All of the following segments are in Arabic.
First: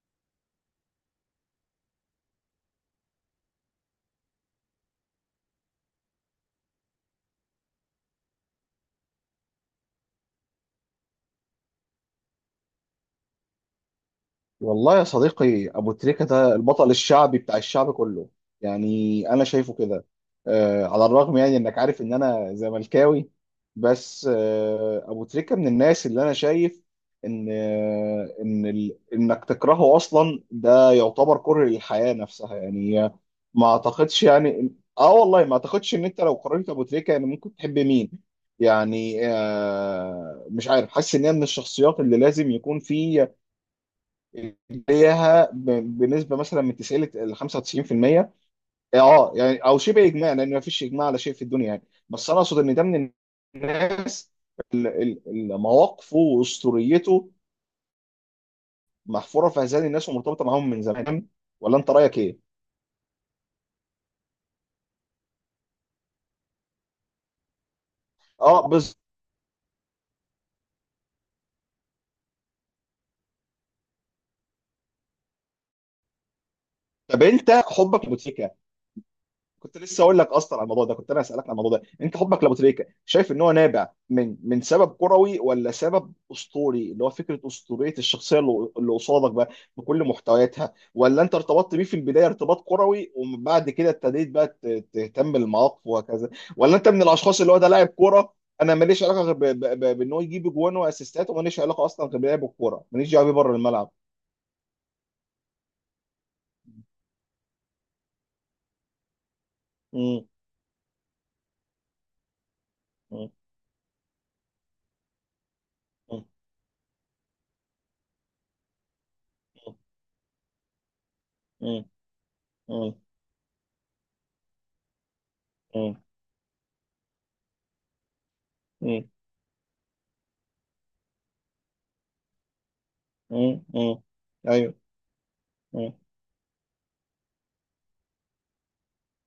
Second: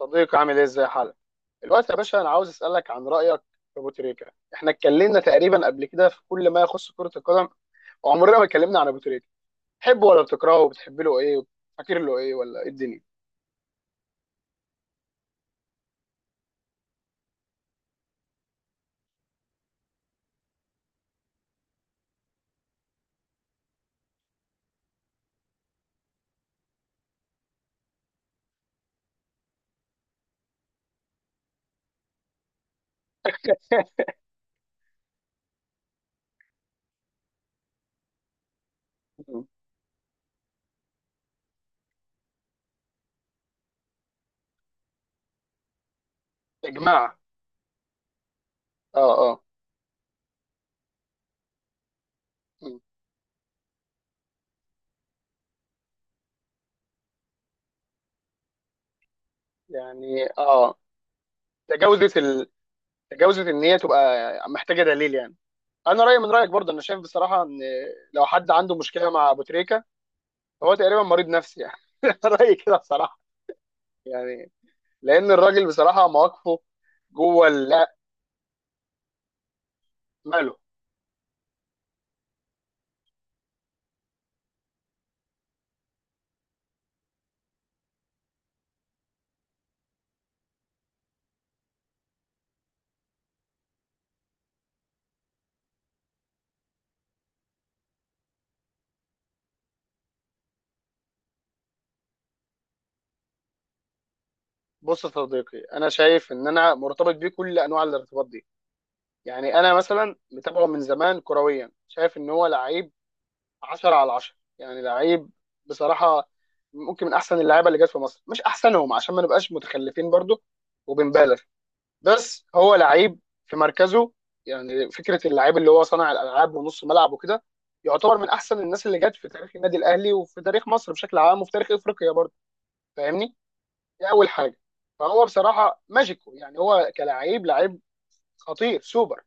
صديقي، عامل ايه؟ ازاي حالك الوقت يا باشا؟ انا عاوز اسالك عن رايك في ابو تريكه. احنا اتكلمنا تقريبا قبل كده في كل ما يخص كره القدم وعمرنا ما اتكلمنا عن ابو تريكه. بتحبه ولا بتكرهه؟ وبتحب له ايه؟ فاكر له ايه ولا ايه الدنيا؟ والله يا صديقي، أبو تريكة ده البطل الشعبي بتاع الشعب كله. يعني أنا شايفه كده. على الرغم، يعني، إنك عارف إن أنا زملكاوي، بس أبو تريكة من الناس اللي أنا شايف إن آه إن ال... إنك تكرهه أصلا ده يعتبر كره للحياة نفسها يعني. ما أعتقدش، يعني والله ما أعتقدش إن أنت لو قارنت أبو تريكة يعني ممكن تحب مين؟ يعني مم. مش عارف، حاسس إن هي من الشخصيات اللي لازم يكون في ليها بنسبه مثلا يا من 90 جماعه، ل 95%. اه اه اه. يعني او شبه اجماع، لان ما فيش اجماع على شيء في الدنيا يعني. بس انا اقصد ان مم. ده من الناس. مواقفه واسطوريته محفوره في اذهان الناس يعني ومرتبطه معاهم اه، من زمان. ولا انت تجاوزت رايك ايه؟ ال... تجاوزت ان هي تبقى محتاجه دليل يعني. انا رايي من رايك برضه، انا شايف بصراحه ان لو حد اه، عنده بالظبط. مشكله مع ابو تريكه فهو تقريبا مريض نفسي يعني. رايي كده بصراحه، يعني، لان الراجل بصراحه مواقفه طب، جوه انت اللعب حبك لبوتيكا. كنت لسه اقول لك ماله. اصلا على الموضوع ده، كنت انا اسالك على الموضوع ده. انت حبك لابو تريكه، شايف ان هو نابع من سبب كروي ولا سبب اسطوري، اللي هو فكره اسطوريه الشخصيه اللي قصادك بقى بكل محتوياتها؟ ولا انت ارتبطت بيه في البدايه ارتباط كروي، ومن بعد كده ابتديت بقى تهتم بالمواقف وهكذا؟ ولا انت من الاشخاص اللي هو ده لاعب كوره، انا ماليش علاقه غير بان هو يجيب جوان واسيستات، وماليش علاقه اصلا غير بلعب الكوره، ماليش دعوه بيه بره الملعب. بص يا صديقي، انا شايف ان انا مرتبط بيه كل انواع الارتباط دي. يعني انا مثلا مم. متابعه من زمان كرويا، شايف ان هو لعيب مم. 10 على 10 يعني. لعيب مم. بصراحه، ممكن من احسن اللعيبه اللي جت في مصر، مش احسنهم عشان ما نبقاش متخلفين برضو وبنبالغ. مم. بس هو مم. لعيب في مركزه، يعني فكره اللعيب اللي هو مم. صانع الالعاب ونص ملعب وكده يعتبر من احسن الناس اللي مم. جت في تاريخ النادي الاهلي وفي تاريخ مصر بشكل عام وفي تاريخ افريقيا برضو. فاهمني؟ مم. مم. دي اول حاجه. ايوه. فهو بصراحه مم. ماجيكو، يعني هو كلاعب لعيب خطير سوبر،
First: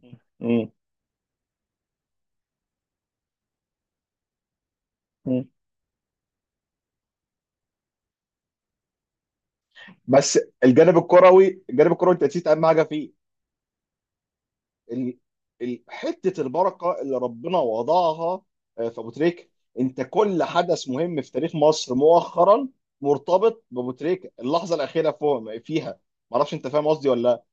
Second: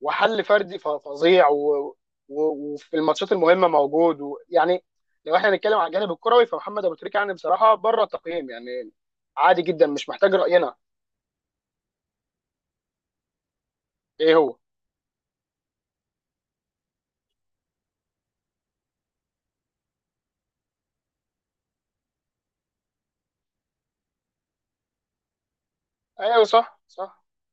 وحل مم. فردي فظيع و... وفي الماتشات المهمه موجود يعني لو مم. احنا هنتكلم على الجانب الكروي، فمحمد ابو تريكه يعني بصراحه بره التقييم يعني. عادي جدا، مش محتاج بس راينا. الجانب الكروي، الجانب الكروي، انت نسيت اهم حاجه فيه. ايه هو؟ ال... حته البركه اللي ربنا وضعها في ابو تريكه. انت كل حدث مهم في تاريخ مصر مؤخرا مرتبط بابو تريكه، اللحظه الاخيره فوق فيها. ما ايوه، اعرفش انت صح فاهم قصدي ولا صح. لا،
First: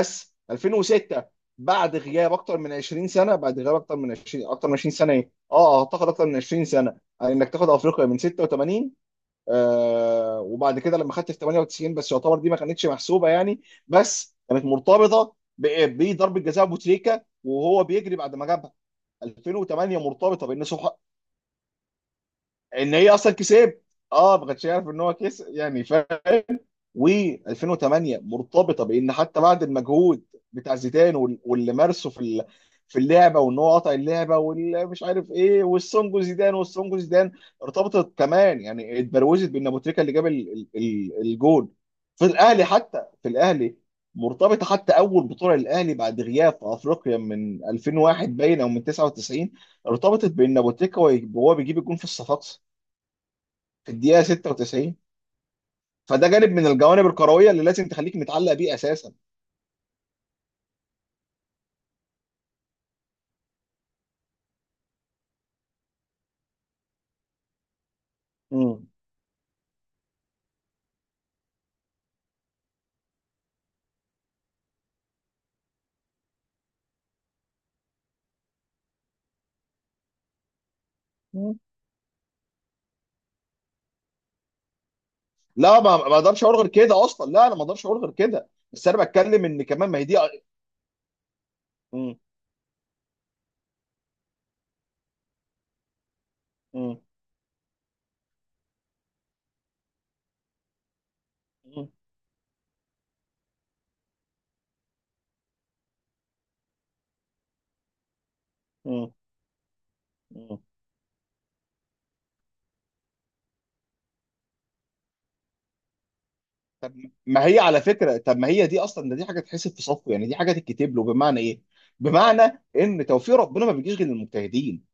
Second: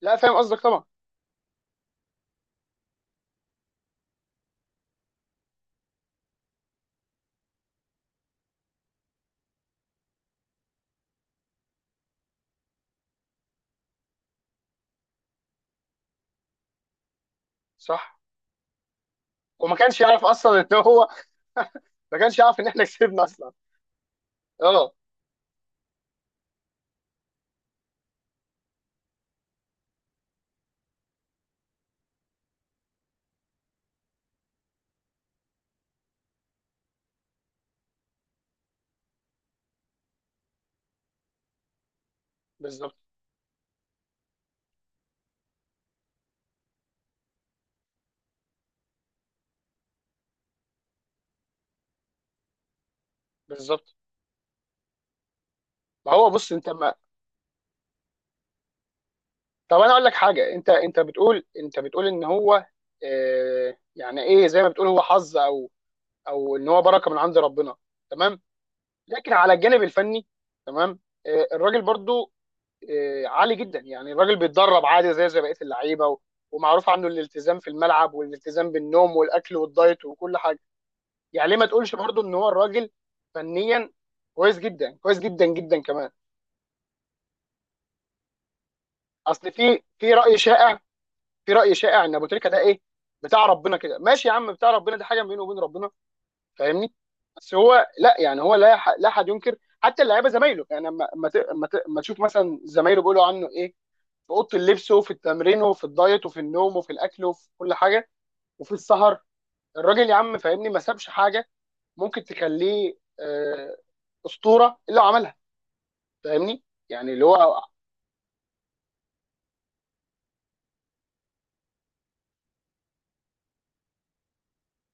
لا، فاهم قصدك طبعا. 2006، بعد غياب اكتر من 20 سنه، بعد غياب اكتر من 20 سنه، ايه اه اعتقد اكتر من 20 سنه، يعني انك تاخد افريقيا من 86. وبعد كده لما خدت في 98، بس يعتبر دي ما كانتش محسوبه يعني، بس كانت مرتبطه بضربه جزاء بوتريكا وهو صح. بيجري بعد ما جابها. وما 2008 كانش يعرف مرتبطه اصلا بان ان هو ما كانش يعرف ان احنا ان هي كسبنا اصلا اصلا. كسب. اه، ما كانش يعرف اه ان هو كسب يعني. و2008 مرتبطه بان حتى بعد المجهود بتاع زيدان، واللي مارسه في اللعبه، وان هو قطع اللعبه، واللي مش عارف ايه، والسونجو زيدان، والسونجو زيدان، ارتبطت كمان يعني، اتبروزت بان ابو تريكه اللي جاب الجول في الاهلي، بالظبط. حتى في الاهلي. مرتبطه حتى اول بطوله للاهلي بعد غياب في افريقيا من 2001، باين، او من 99. ارتبطت بان ابو تريكه وهو بيجيب الجول في الصفاقسي في بالظبط. الدقيقه 96. ما فده هو جانب بص من انت ما. الجوانب الكرويه اللي لازم تخليك متعلق بيه اساسا. طب انا اقول لك حاجه. انت بتقول، ان هو آه، يعني ايه؟ زي ما بتقول هو حظ، او او ان هو بركه من عند ربنا. تمام. مم. لكن على الجانب الفني، تمام. آه الراجل برضو آه عالي جدا، يعني الراجل بيتدرب عادي زي بقيه اللعيبه ومعروف عنه الالتزام في الملعب والالتزام بالنوم والاكل والدايت وكل حاجه. يعني ليه مم. ما تقولش برضو ان هو الراجل فنيا كويس جدا، كويس جدا لا، جدا ما كمان. ما اقدرش اقول غير كده اصلا، لا، انا ما اقدرش اقول غير كده، بس انا بتكلم اصل ان في كمان ما هي في دي. راي شائع، ان مم. ابو تريكه ده ايه، بتاع ربنا كده. ماشي يا عم، بتاع ربنا دي حاجه بينه وبين ربنا. فاهمني؟ مم. بس هو لا، يعني هو لا احد ينكر، حتى اللعيبه زمايله يعني. اما اما ت- اما ت- مم. اما تشوف مثلا زمايله بيقولوا عنه ايه في اوضه اللبس وفي التمرين وفي الدايت وفي النوم وفي الاكل وفي كل حاجه وفي مم. السهر. الراجل يا عم مم. فاهمني، ما سابش حاجه. ممكن تخليه آه، اسطوره الا عملها، فاهمني؟ يعني اللي ما هي هو. على فكره، طب ما هي دي اصلا، ده دي حاجه تحسب في صفه يعني، دي حاجه تتكتب له، بمعنى ايه؟ بمعنى ان توفيق ربنا ما بيجيش غير للمجتهدين.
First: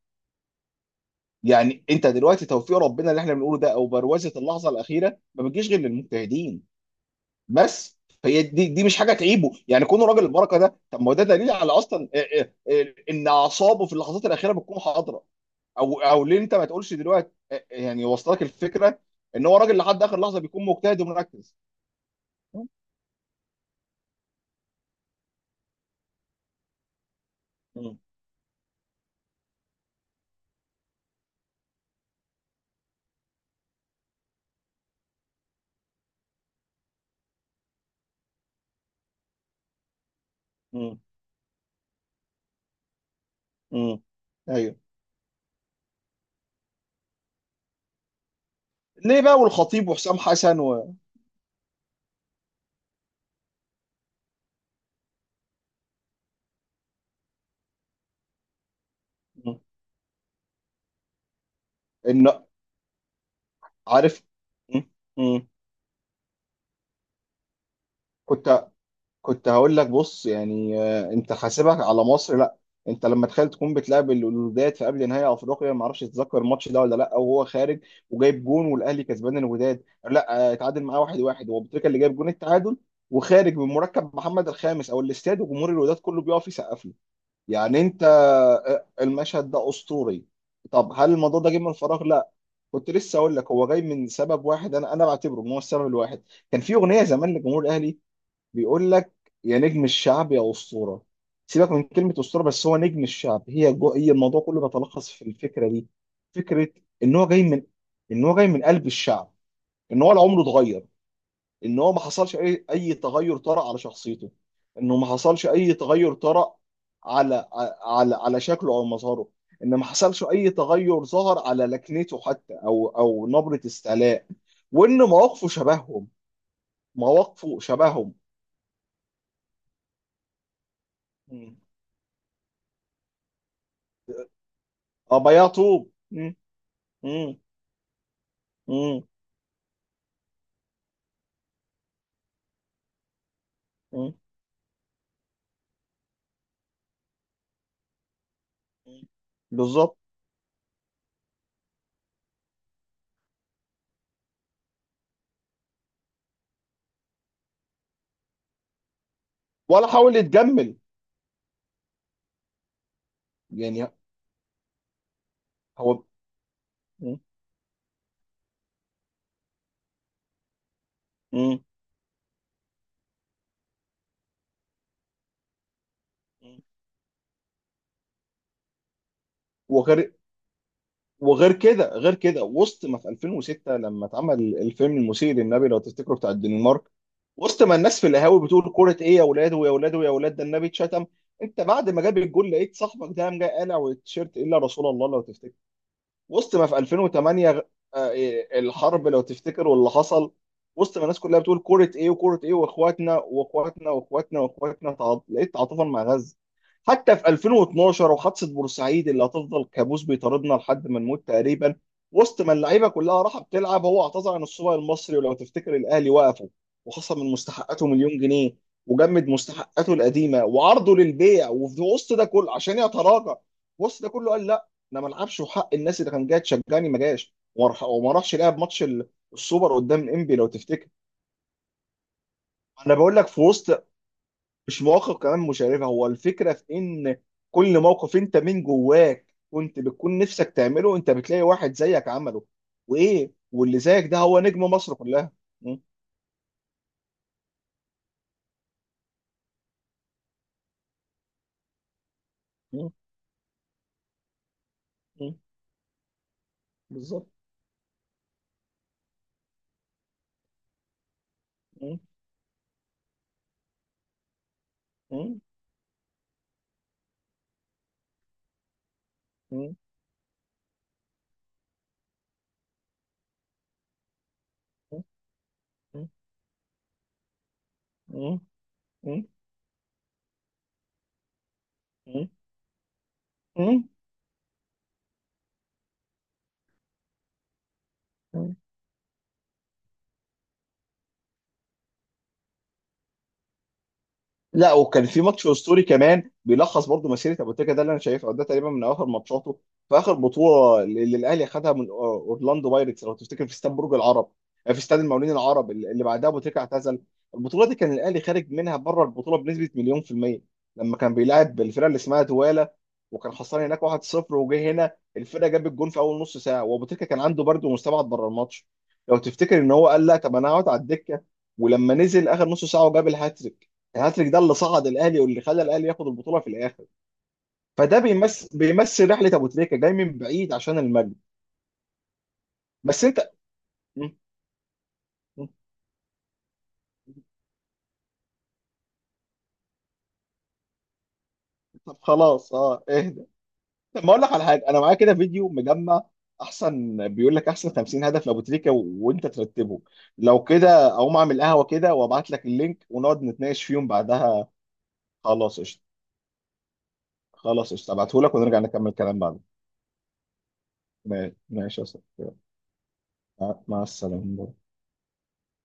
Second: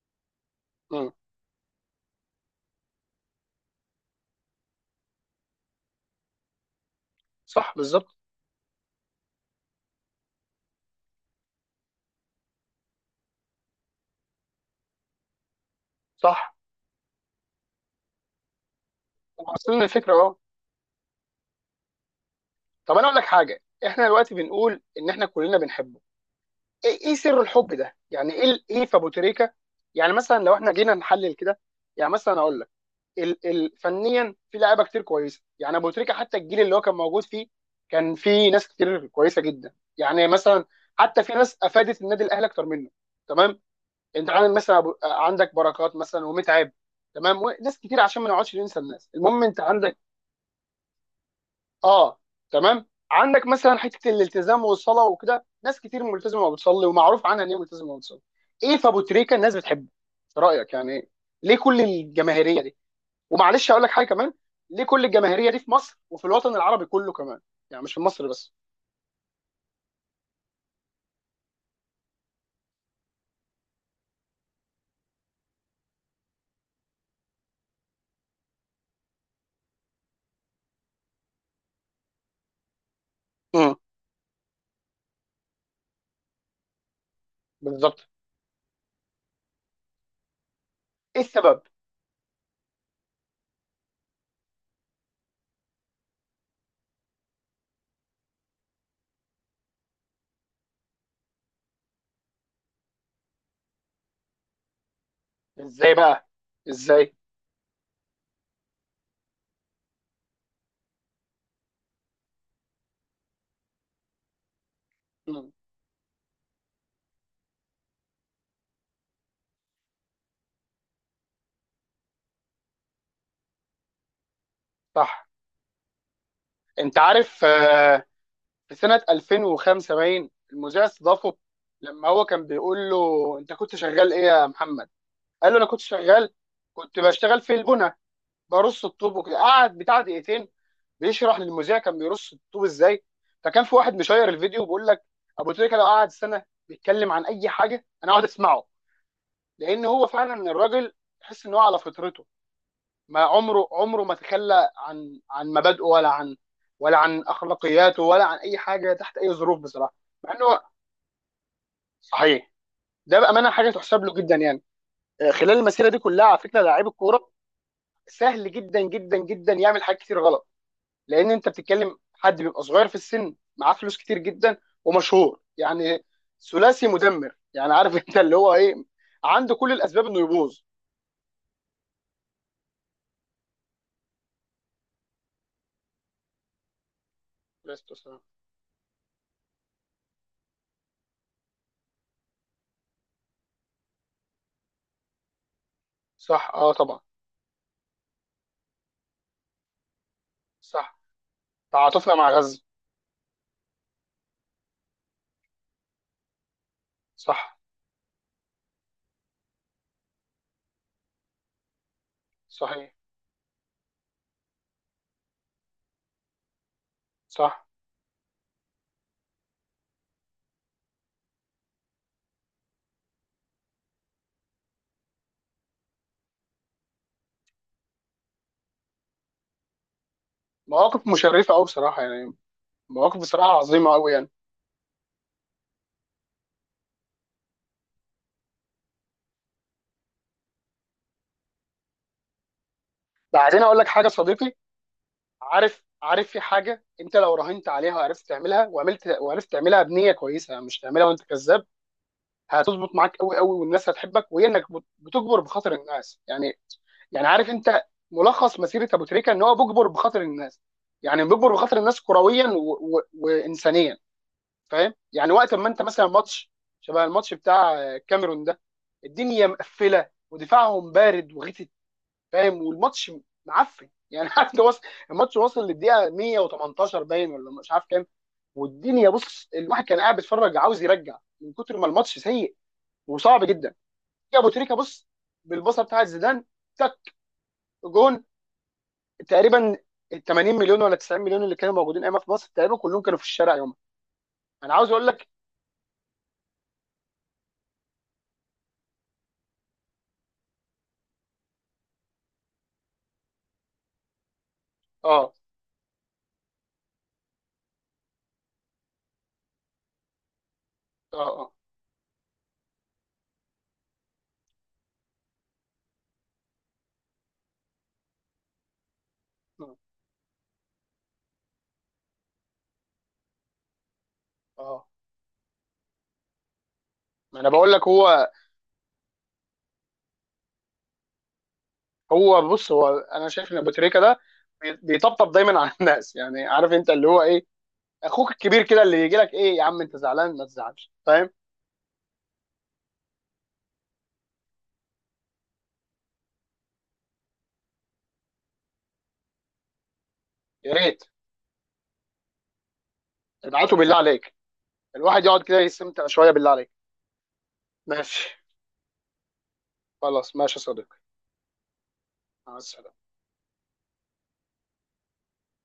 مم. يعني انت دلوقتي توفيق ربنا اللي احنا بنقوله ده، او بروزه اللحظه الاخيره، ما بتجيش غير للمجتهدين صح، بس. بالظبط. فهي دي مش حاجه تعيبه، يعني كونه راجل البركه ده، طب ما هو ده دليل على اصلا ان اعصابه في اللحظات الاخيره بتكون حاضره. او ليه صح، انت ما تقولش دلوقتي، يعني وصلك الفكره، ان هو راجل وصلنا لحد الفكره اخر اه. لحظه بيكون مجتهد ومركز؟ م- طب انا اقول لك حاجه. احنا دلوقتي بنقول ان احنا كلنا بنحبه. ايه سر الحب ده م- يعني؟ ايه في ابو تريكه؟ يعني مثلا لو احنا جينا نحلل كده يعني. مثلا اقول لك ال ال فنيا في لعيبه كتير كويسه يعني. ابو تريكه حتى الجيل اللي هو كان موجود فيه كان في ناس كتير كويسه جدا، يعني مثلا م- حتى في ناس افادت النادي الاهلي اكتر منه. تمام، م. انت عندك ايوه. مثلا عندك بركات مثلا، ومتعب. تمام، وناس كتير عشان ما نقعدش ننسى الناس. ليه بقى؟ المهم، انت والخطيب عندك وحسام حسن. اه. تمام، عندك مثلا حته الالتزام والصلاه وكده، ناس كتير ملتزمه وبتصلي، ومعروف عنها ان هي ملتزمه وبتصلي. ايه في ابو تريكه الناس م. بتحبه في رايك يعني إيه؟ ليه كل ان الجماهيريه دي؟ ومعلش اقول لك حاجه عارف. كمان، م- ليه كل م. الجماهيريه دي في مصر وفي الوطن العربي كله كمان؟ يعني مش في مصر بس. كنت كنت هقول لك، بص يعني، انت حاسبك على مصر؟ لا، انت لما تخيل تكون بتلعب الوداد في قبل نهائي افريقيا، ما اعرفش تتذكر الماتش ده ولا لا، وهو خارج وجايب جون والاهلي كسبان الوداد. لا، اتعادل معاه 1-1، هو بتريكا اللي جايب جون التعادل، وخارج من امم. مركب محمد الخامس او الاستاد، وجمهور الوداد كله بيقف يسقف له. يعني انت، بالظبط. المشهد ده اسطوري. طب هل ايه الموضوع ده جه السبب؟ من فراغ؟ لا. كنت لسه اقول لك هو جاي من سبب واحد، انا بعتبره ان هو السبب الواحد. كان في اغنيه زمان لجمهور الاهلي بيقول لك: يا نجم الشعب يا اسطوره. سيبك من كلمه اسطوره، بس هو نجم الشعب. هي الموضوع كله بيتلخص في الفكره دي، ازاي بقى؟ فكره ازاي؟ ان هو جاي من ان هو جاي من قلب الشعب، ان هو لا عمره اتغير، ان هو ما حصلش اي تغير طرأ على شخصيته، انه ما حصلش مم. اي تغير طرأ على على شكله او مظهره، ان ما حصلش اي تغير ظهر على لكنته حتى، او نبره استعلاء، وان صح. مواقفه شبههم، انت عارف مواقفه آه، شبههم. في سنه 2005 باين المذيع استضافه، لما هو كان بيقول له انت كنت شغال ايه يا محمد؟ ابيض قال له انا كنت طوب. شغال، مم. كنت مم. بشتغل في البنى، برص مم. الطوب وكده. قعد بتاع دقيقتين بيشرح للمذيع كان بيرص الطوب ازاي. فكان في واحد مم. مشير الفيديو بيقول لك ابو تريكه لو قعد سنه بيتكلم عن اي حاجه انا اقعد اسمعه. مم. لان بالظبط. هو فعلا الراجل تحس ان هو على فطرته، ما عمره عمره ما تخلى عن مبادئه ولا عن اخلاقياته ولا عن اي حاجه تحت اي ظروف ولا بصراحه. حاول مع انه يتجمل، صحيح، ده بامانه حاجه يعني تحسب له جدا يعني. آه، خلال المسيره دي هو. كلها على فكره، لعيب مم. الكوره سهل جدا جدا جدا يعمل حاجات كتير غلط، لان انت مم. بتتكلم حد بيبقى صغير في السن، معاه فلوس كتير جدا ومشهور يعني. مم. ثلاثي مدمر يعني، عارف؟ انت اللي هو ايه، عنده كل الاسباب وغير انه يبوظ. وغير كده غير كده، وسط ما في 2006، لما اتعمل الفيلم المسيء للنبي لو تفتكروا، بتاع الدنمارك، وسط ما لست الناس في صح. القهاوي بتقول: كرة ايه يا اولاد، ويا اولاد، ويا اولاد، ده النبي اتشتم، انت بعد ما جاب الجول لقيت صاحبك ده قام جاي قالع والتيشيرت الا رسول الله لو تفتكر. صح، وسط ما اه في طبعا. 2008، آه، إيه، الحرب لو تفتكر واللي حصل، وسط صح. ما الناس كلها بتقول كورة ايه تعاطفنا مع وكورة ايه، غزة. واخواتنا، واخواتنا، واخواتنا، واخواتنا، لقيت تعاطفا مع غزة. حتى في صح. 2012 وحادثة بورسعيد اللي هتفضل كابوس بيطاردنا لحد ما نموت تقريبا، وسط ما اللعيبة صحيح. كلها راحة بتلعب، هو اعتذر عن السوبر المصري ولو تفتكر الاهلي وقفه وخصم من صح. مستحقاته مليون جنيه، وجمد مستحقاته القديمة وعرضه للبيع، وفي وسط ده كله عشان يتراجع، وسط ده كله قال: انا ما العبش وحق الناس اللي كان جايه تشجعني ما جاش، وما راحش لعب ماتش السوبر قدام انبي لو تفتكر. مواقف مشرفه قوي بصراحه يعني، انا بقول مواقف لك في بصراحه وسط، عظيمه قوي يعني. مش مواقف كمان مشرفه، هو الفكره في ان كل موقف انت من جواك كنت بتكون نفسك تعمله، انت بتلاقي واحد زيك عمله، وايه، بعدين اقول واللي لك زيك حاجه ده هو صديقي، نجم مصر كلها. م- عارف؟ في حاجه، انت لو راهنت عليها وعرفت تعملها وعملت وعرفت تعملها بنيه كويسه، مش تعملها وانت كذاب، هتظبط م- معاك قوي قوي والناس هتحبك، وهي انك م- بتجبر بخاطر الناس يعني. يعني بالظبط. عارف انت، ملخص مسيره ابو تريكه ان هو بيجبر بخاطر الناس. يعني بيجبر بخاطر م- الناس كرويا وانسانيا فاهم؟ يعني م- وقت ما انت مثلا ماتش شبه الماتش بتاع الكاميرون ده، الدنيا م- مقفله ودفاعهم بارد وغثت. فاهم؟ والماتش معفن يعني، عارف؟ ده وصل م- الماتش، وصل للدقيقه 118 باين ولا مش عارف كام. م- والدنيا، م- بص، الواحد كان قاعد بيتفرج عاوز يرجع من كتر ما الماتش م- سيء وصعب جدا. م- يا ابو تريكه بص، بالبصه بتاعت زيدان، تك، جون. م- تقريبا ال 80 مليون ولا 90 مليون اللي كانوا موجودين ايامها في مصر تقريبا كلهم كانوا في الشارع يومها. لا، انا عاوز اقول وكان في لك. ماتش اسطوري كمان بيلخص برضو مسيره ابو تريكه ده اللي انا شايفه ده تقريبا من اخر ماتشاته، في اخر بطوله اللي الاهلي خدها من اورلاندو بايرتس لو تفتكر في استاد برج العرب، في استاد المقاولين اه العرب اللي بعدها ابو تريكه اعتزل. البطوله دي كان الاهلي خارج منها بره البطوله بنسبه مليون في الميه لما كان اه اه بيلاعب الفرقه اللي اسمها دواله، وكان خسران هناك 1-0 وجه هنا الفرقه جاب الجون في اول نص ساعه، وابو تريكه كان عنده برد ومستبعد بره الماتش، لو تفتكر ان اه. هو قال: لا، طب انا هقعد على الدكه، ولما نزل اخر نص ساعه وجاب الهاتريك. الهاتريك ده اللي صعد آه. الاهلي واللي خلى الاهلي ياخد البطوله في الاخر، ما انا بقول لك فده هو. بيمثل رحله ابو تريكه جاي من بعيد عشان المجد. بص بس انت. انا شايف ان ابو تريكه م- ده بيطبطب م- دايما على الناس يعني. عارف انت اللي هو ايه، اخوك الكبير كده، اللي يجي لك ايه يا عم انت زعلان ما تزعلش. فاهم؟ طب خلاص، اه، اهدى. طب ما اقول لك على حاجه، انا معايا كده فيديو مجمع، احسن بيقول لك احسن 50 هدف لابو تريكه وانت ترتبهم. لو يا كده ريت، اقوم اعمل قهوه كده وابعت لك اللينك ونقعد نتناقش ابعته فيهم بالله عليك، بعدها. الواحد يقعد كده خلاص قشطه، يستمتع شويه بالله عليك. خلاص قشطه، ابعته لك ماشي. ونرجع نكمل كلام بعد. خلاص ماشي يا صديقي. ماشي ماشي يا صاحبي. مع السلامه. مع السلامه.